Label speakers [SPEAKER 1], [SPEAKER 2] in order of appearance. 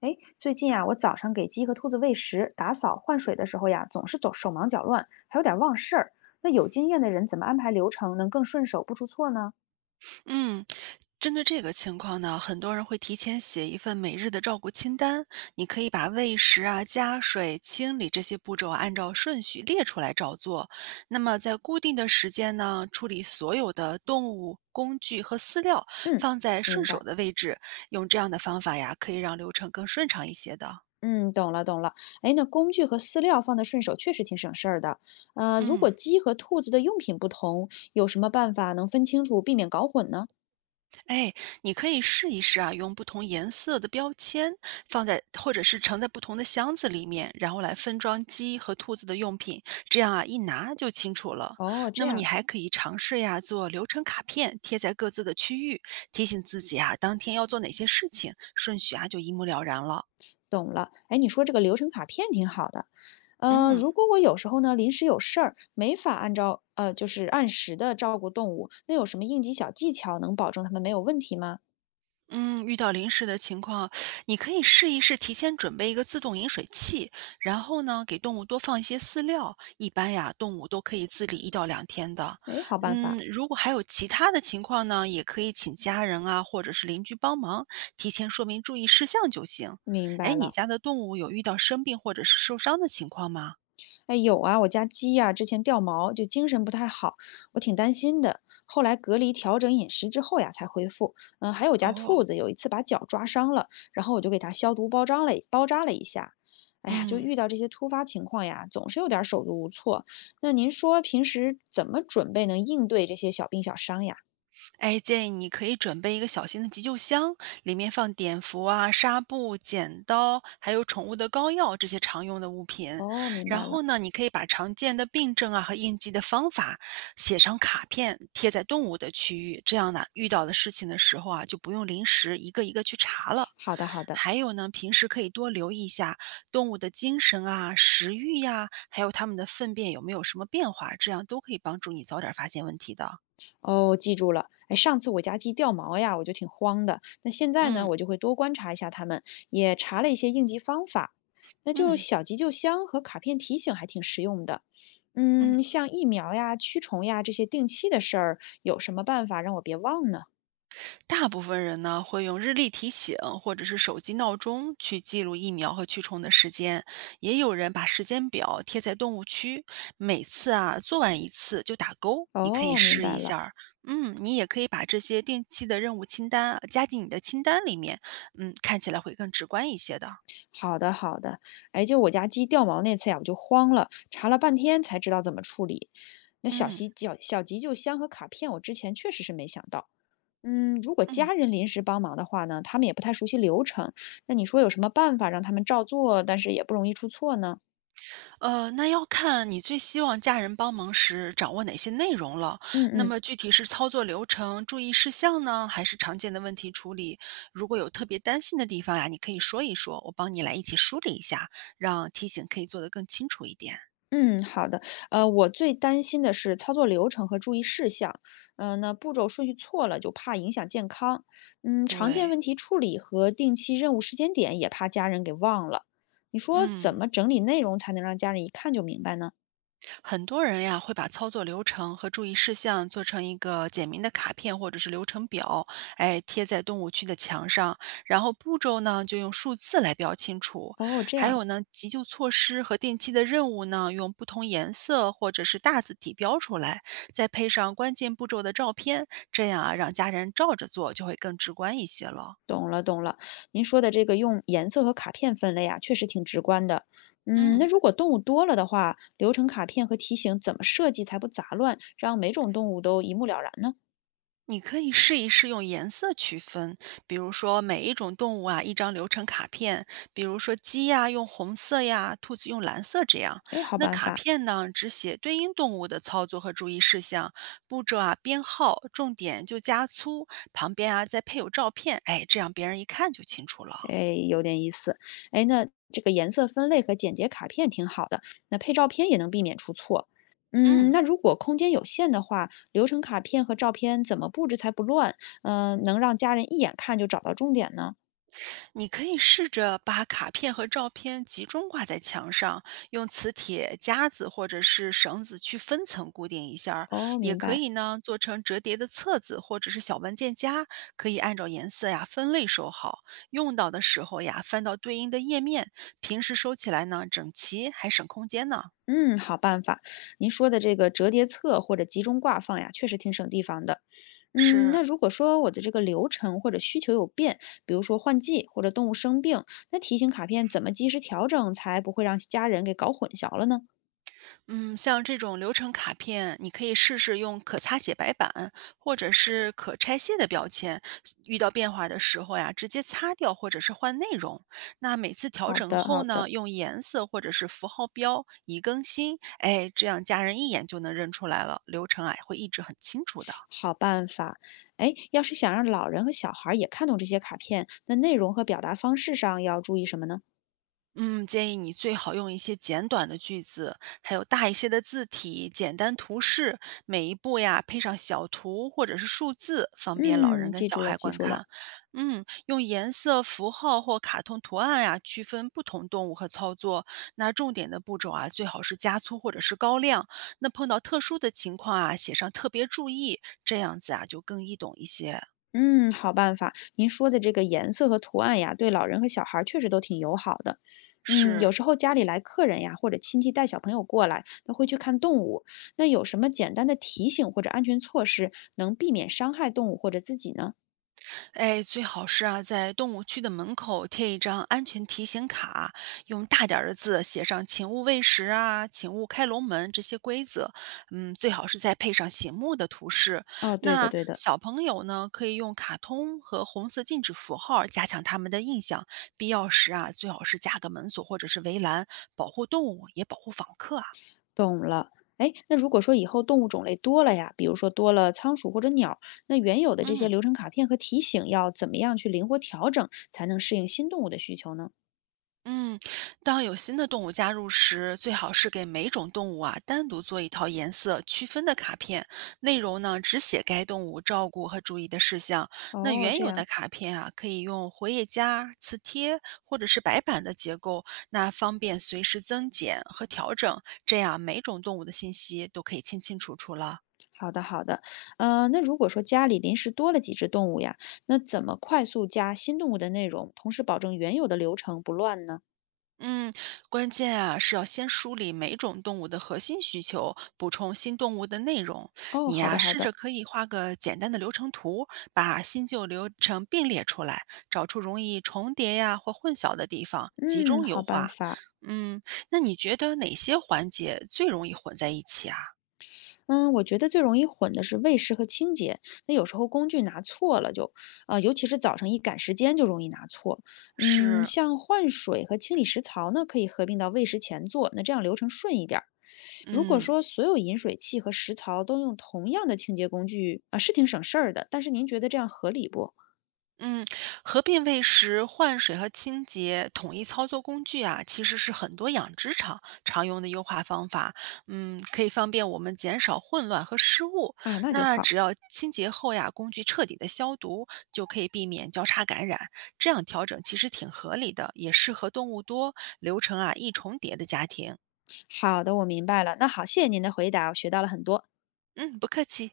[SPEAKER 1] 哎，最近啊，我早上给鸡和兔子喂食、打扫、换水的时候呀，总是走手忙脚乱，还有点忘事儿。那有经验的人怎么安排流程能更顺手不出错呢？
[SPEAKER 2] 嗯，针对这个情况呢，很多人会提前写一份每日的照顾清单。你可以把喂食啊、加水、清理这些步骤啊按照顺序列出来照做。那么在固定的时间呢，处理所有的动物、工具和饲料，
[SPEAKER 1] 嗯，
[SPEAKER 2] 放在顺
[SPEAKER 1] 明
[SPEAKER 2] 手
[SPEAKER 1] 白。
[SPEAKER 2] 的位置。用这样的方法呀，可以让流程更顺畅一些的。
[SPEAKER 1] 嗯，懂了懂了。哎，那工具和饲料放得顺手，确实挺省事儿的。如
[SPEAKER 2] 嗯。
[SPEAKER 1] 果鸡和兔子的用品不同，有什么办法能分清楚，避免搞混呢？
[SPEAKER 2] 哎，你可以试啊，用不同颜色的标签放在，或者是盛在不同的箱子里面，然后来分装鸡和兔子的用品，这样啊一拿就清楚了。
[SPEAKER 1] 哦，这
[SPEAKER 2] 那么你
[SPEAKER 1] 样
[SPEAKER 2] 还可以尝试呀，做流程卡片贴在各自的区域，提醒自己啊当天要做哪些事情，顺序啊就一目了然了。
[SPEAKER 1] 懂了。哎，你说这个流程卡片挺好的。
[SPEAKER 2] 嗯。
[SPEAKER 1] 如果我有时候呢临时有事儿，没法按照就是按时的照顾动物，那有什么应急小技巧能保证它们没有问题吗？
[SPEAKER 2] 嗯，遇到临时的情况，你可以试提前准备一个自动饮水器，然后呢，给动物多放一些饲料。一般呀，动物都可以自理一到两天的。
[SPEAKER 1] 哎，好办
[SPEAKER 2] 嗯，
[SPEAKER 1] 法，
[SPEAKER 2] 如果还有其他的情况呢，也可以请家人啊，或者是邻居帮忙，提前说明注意事项就行。
[SPEAKER 1] 明
[SPEAKER 2] 哎，
[SPEAKER 1] 白
[SPEAKER 2] 你
[SPEAKER 1] 了。
[SPEAKER 2] 家的动物有遇到生病或者是受伤的情况吗？
[SPEAKER 1] 哎，有啊，我家鸡呀、之前掉毛，就精神不太好，我挺担心的。后来隔离调整饮食之后呀，才恢复。嗯，还有我家兔
[SPEAKER 2] 哦，
[SPEAKER 1] 子有一次把脚抓伤了，然后我就给它消毒包扎了一下。哎呀，就
[SPEAKER 2] 嗯。
[SPEAKER 1] 遇到这些突发情况呀，总是有点儿手足无措。那您说平时怎么准备能应对这些小病小伤呀？
[SPEAKER 2] 哎，建议你可以准备一个小型的急救箱，里面放碘伏啊、纱布、剪刀，还有宠物的膏药这些常用的物品。
[SPEAKER 1] 哦，明
[SPEAKER 2] 然
[SPEAKER 1] 白了。
[SPEAKER 2] 后呢，你可以把常见的病症啊和应急的方法写成卡片，贴在动物的区域，这样呢，遇到的事情的时候啊，就不用临时一个一个去查了。
[SPEAKER 1] 好的，好的。
[SPEAKER 2] 还有呢，平时可以多留意一下动物的精神啊、食欲呀、还有它们的粪便有没有什么变化，这样都可以帮助你早点发现问题的。
[SPEAKER 1] 哦，记住了。哎，上次我家鸡掉毛呀，我就挺慌的。那现在呢，
[SPEAKER 2] 嗯。
[SPEAKER 1] 我就会多观察一下它们，也查了一些应急方法。那就
[SPEAKER 2] 嗯。
[SPEAKER 1] 小急救箱和卡片提醒还挺实用的。
[SPEAKER 2] 嗯，
[SPEAKER 1] 嗯，像疫苗呀、驱虫呀这些定期的事儿，有什么办法让我别忘呢？
[SPEAKER 2] 大部分人呢会用日历提醒或者是手机闹钟去记录疫苗和驱虫的时间，也有人把时间表贴在动物区，每次啊做完一次就打勾，你可以
[SPEAKER 1] 哦，明
[SPEAKER 2] 试一
[SPEAKER 1] 白
[SPEAKER 2] 下
[SPEAKER 1] 了。
[SPEAKER 2] 儿。嗯，你也可以把这些定期的任务清单啊加进你的清单里面，嗯，看起来会更直观一些的。
[SPEAKER 1] 好的，好的。哎，就我家鸡掉毛那次呀，我就慌了，查了半天才知道怎么处理。那小
[SPEAKER 2] 嗯
[SPEAKER 1] 急小小急救箱和卡片，我之前确实是没想到。嗯，如果
[SPEAKER 2] 嗯。
[SPEAKER 1] 家人临时帮忙的话呢，他们也不太熟悉流程，那你说有什么办法让他们照做，但是也不容易出错呢？
[SPEAKER 2] 那要看你最希望家人帮忙时掌握哪些内容了。
[SPEAKER 1] 嗯
[SPEAKER 2] 那
[SPEAKER 1] 嗯
[SPEAKER 2] 么具体是操作流程、注意事项呢，还是常见的问题处理？如果有特别担心的地方呀，你可以说一说，我帮你来一起梳理一下，让提醒可以做得更清楚一点。
[SPEAKER 1] 嗯，好的。我最担心的是操作流程和注意事项，嗯、那步骤顺序错了就怕影响健康。嗯，常见
[SPEAKER 2] 对，
[SPEAKER 1] 问题处理和定期任务时间点也怕家人给忘了。你说怎
[SPEAKER 2] 嗯。
[SPEAKER 1] 么整理内容才能让家人一看就明白呢？
[SPEAKER 2] 很多人呀会把操作流程和注意事项做成一个简明的卡片或者是流程表，哎，贴在动物区的墙上，然后步骤呢就用数字来标清楚。
[SPEAKER 1] 哦，这
[SPEAKER 2] 还
[SPEAKER 1] 样啊
[SPEAKER 2] 有呢，急救措施和定期的任务呢，用不同颜色或者是大字体标出来，再配上关键步骤的照片，这样啊让家人照着做就会更直观一些了。
[SPEAKER 1] 懂了，懂了。您说的这个用颜色和卡片分类啊，确实挺直观的。嗯，那
[SPEAKER 2] 嗯。
[SPEAKER 1] 如果动物多了的话，流程卡片和提醒怎么设计才不杂乱，让每种动物都一目了然呢？
[SPEAKER 2] 你可以试用颜色区分，比如说每一种动物啊，一张流程卡片，比如说鸡呀、用红色呀，兔子用蓝色这样。
[SPEAKER 1] 哎，好
[SPEAKER 2] 那
[SPEAKER 1] 办
[SPEAKER 2] 卡
[SPEAKER 1] 法，
[SPEAKER 2] 片呢，只写对应动物的操作和注意事项，步骤啊编号，重点就加粗，旁边啊再配有照片，哎，这样别人一看就清楚了。
[SPEAKER 1] 哎，有点意思。哎，那这个颜色分类和简洁卡片挺好的，那配照片也能避免出错。嗯，
[SPEAKER 2] 嗯。
[SPEAKER 1] 那如果空间有限的话，流程卡片和照片怎么布置才不乱？嗯、能让家人一眼看就找到重点呢？
[SPEAKER 2] 你可以试着把卡片和照片集中挂在墙上，用磁铁夹子或者是绳子去分层固定一下儿。
[SPEAKER 1] 哦，
[SPEAKER 2] 也
[SPEAKER 1] 明
[SPEAKER 2] 可
[SPEAKER 1] 白。
[SPEAKER 2] 以呢，做成折叠的册子或者是小文件夹，可以按照颜色呀分类收好。用到的时候呀，翻到对应的页面。平时收起来呢，整齐还省空间呢。
[SPEAKER 1] 嗯，好办法。您说的这个折叠册或者集中挂放呀，确实挺省地方的。嗯，
[SPEAKER 2] 是，
[SPEAKER 1] 那如果说我的这个流程或者需求有变，比如说换季或者动物生病，那提醒卡片怎么及时调整，才不会让家人给搞混淆了呢？
[SPEAKER 2] 嗯，像这种流程卡片，你可以试试用可擦写白板或者是可拆卸的标签，嗯遇到变化的时候呀，直接擦掉或者是换内容。那每次调
[SPEAKER 1] 好
[SPEAKER 2] 整
[SPEAKER 1] 的，
[SPEAKER 2] 后
[SPEAKER 1] 好
[SPEAKER 2] 呢，
[SPEAKER 1] 的，
[SPEAKER 2] 用颜色或者是符号标以更新，哎，这样家人一眼就能认出来了，流程啊会一直很清楚的。
[SPEAKER 1] 好办法。哎，要是想让老人和小孩儿也看懂这些卡片，那内容和表达方式上要注意什么呢？
[SPEAKER 2] 嗯，建议你最好用一些简短的句子，还有大一些的字体、简单图示，每一步呀配上小图或者是数字，方便老人
[SPEAKER 1] 嗯，
[SPEAKER 2] 跟
[SPEAKER 1] 记
[SPEAKER 2] 小
[SPEAKER 1] 住了，
[SPEAKER 2] 孩
[SPEAKER 1] 记
[SPEAKER 2] 观
[SPEAKER 1] 住了。
[SPEAKER 2] 看。嗯，用颜色、符号或卡通图案呀区分不同动物和操作。那重点的步骤啊，最好是加粗或者是高亮。那碰到特殊的情况啊，写上特别注意，这样子啊就更易懂一些。
[SPEAKER 1] 嗯，好办法。您说的这个颜色和图案呀，对老人和小孩儿确实都挺友好的。嗯，
[SPEAKER 2] 是。
[SPEAKER 1] 有时候家里来客人呀，或者亲戚带小朋友过来，那会去看动物。那有什么简单的提醒或者安全措施，能避免伤害动物或者自己呢？
[SPEAKER 2] 哎，最好是啊，在动物区的门口贴一张安全提醒卡，用大点儿的字写上“请勿喂食”啊，“请勿开笼门”这些规则。嗯，最好是再配上醒目的图示。
[SPEAKER 1] 哦，对的，
[SPEAKER 2] 那
[SPEAKER 1] 对的，
[SPEAKER 2] 小朋友呢，可以用卡通和红色禁止符号加强他们的印象。必要时啊，最好是加个门锁或者是围栏，保护动物，也保护访客啊。
[SPEAKER 1] 懂了。哎，那如果说以后动物种类多了呀，比如说多了仓鼠或者鸟，那原有的这些
[SPEAKER 2] 嗯。
[SPEAKER 1] 流程卡片和提醒要怎么样去灵活调整，才能适应新动物的需求呢？
[SPEAKER 2] 嗯，当有新的动物加入时，最好是给每种动物啊单独做一套颜色区分的卡片，内容呢只写该动物照顾和注意的事项。那
[SPEAKER 1] 哦，
[SPEAKER 2] 原
[SPEAKER 1] 这
[SPEAKER 2] 有的
[SPEAKER 1] 样。
[SPEAKER 2] 卡片啊，可以用活页夹、磁贴或者是白板的结构，那方便随时增减和调整，这样每种动物的信息都可以清清楚楚了。
[SPEAKER 1] 好的，好的，那如果说家里临时多了几只动物呀，那怎么快速加新动物的内容，同时保证原有的流程不乱呢？
[SPEAKER 2] 嗯，关键啊是要先梳理每种动物的核心需求，补充新动物的内容。
[SPEAKER 1] 哦，
[SPEAKER 2] 你
[SPEAKER 1] 好
[SPEAKER 2] 呀、
[SPEAKER 1] 的，好
[SPEAKER 2] 试着
[SPEAKER 1] 的，
[SPEAKER 2] 可以画个简单的流程图，把新旧流程并列出来，找出容易重叠呀、或混淆的地方，集
[SPEAKER 1] 嗯，
[SPEAKER 2] 中优
[SPEAKER 1] 好办
[SPEAKER 2] 化。
[SPEAKER 1] 法。
[SPEAKER 2] 嗯，那你觉得哪些环节最容易混在一起啊？
[SPEAKER 1] 嗯，我觉得最容易混的是喂食和清洁，那有时候工具拿错了就，尤其是早上一赶时间就容易拿错。嗯，
[SPEAKER 2] 是，
[SPEAKER 1] 像换水和清理食槽呢，可以合并到喂食前做，那这样流程顺一点儿。如果
[SPEAKER 2] 嗯。
[SPEAKER 1] 说所有饮水器和食槽都用同样的清洁工具啊，是挺省事儿的，但是您觉得这样合理不？
[SPEAKER 2] 嗯，合并喂食、换水和清洁统一操作工具啊，其实是很多养殖场常用的优化方法。嗯，可以方便我们减少混乱和失误。
[SPEAKER 1] 啊，那就
[SPEAKER 2] 那
[SPEAKER 1] 好。
[SPEAKER 2] 只要清洁后呀，工具彻底的消毒，就可以避免交叉感染。这样调整其实挺合理的，也适合动物多、流程啊易重叠的家庭。
[SPEAKER 1] 好的，我明白了。那好，谢谢您的回答，我学到了很多。
[SPEAKER 2] 嗯，不客气。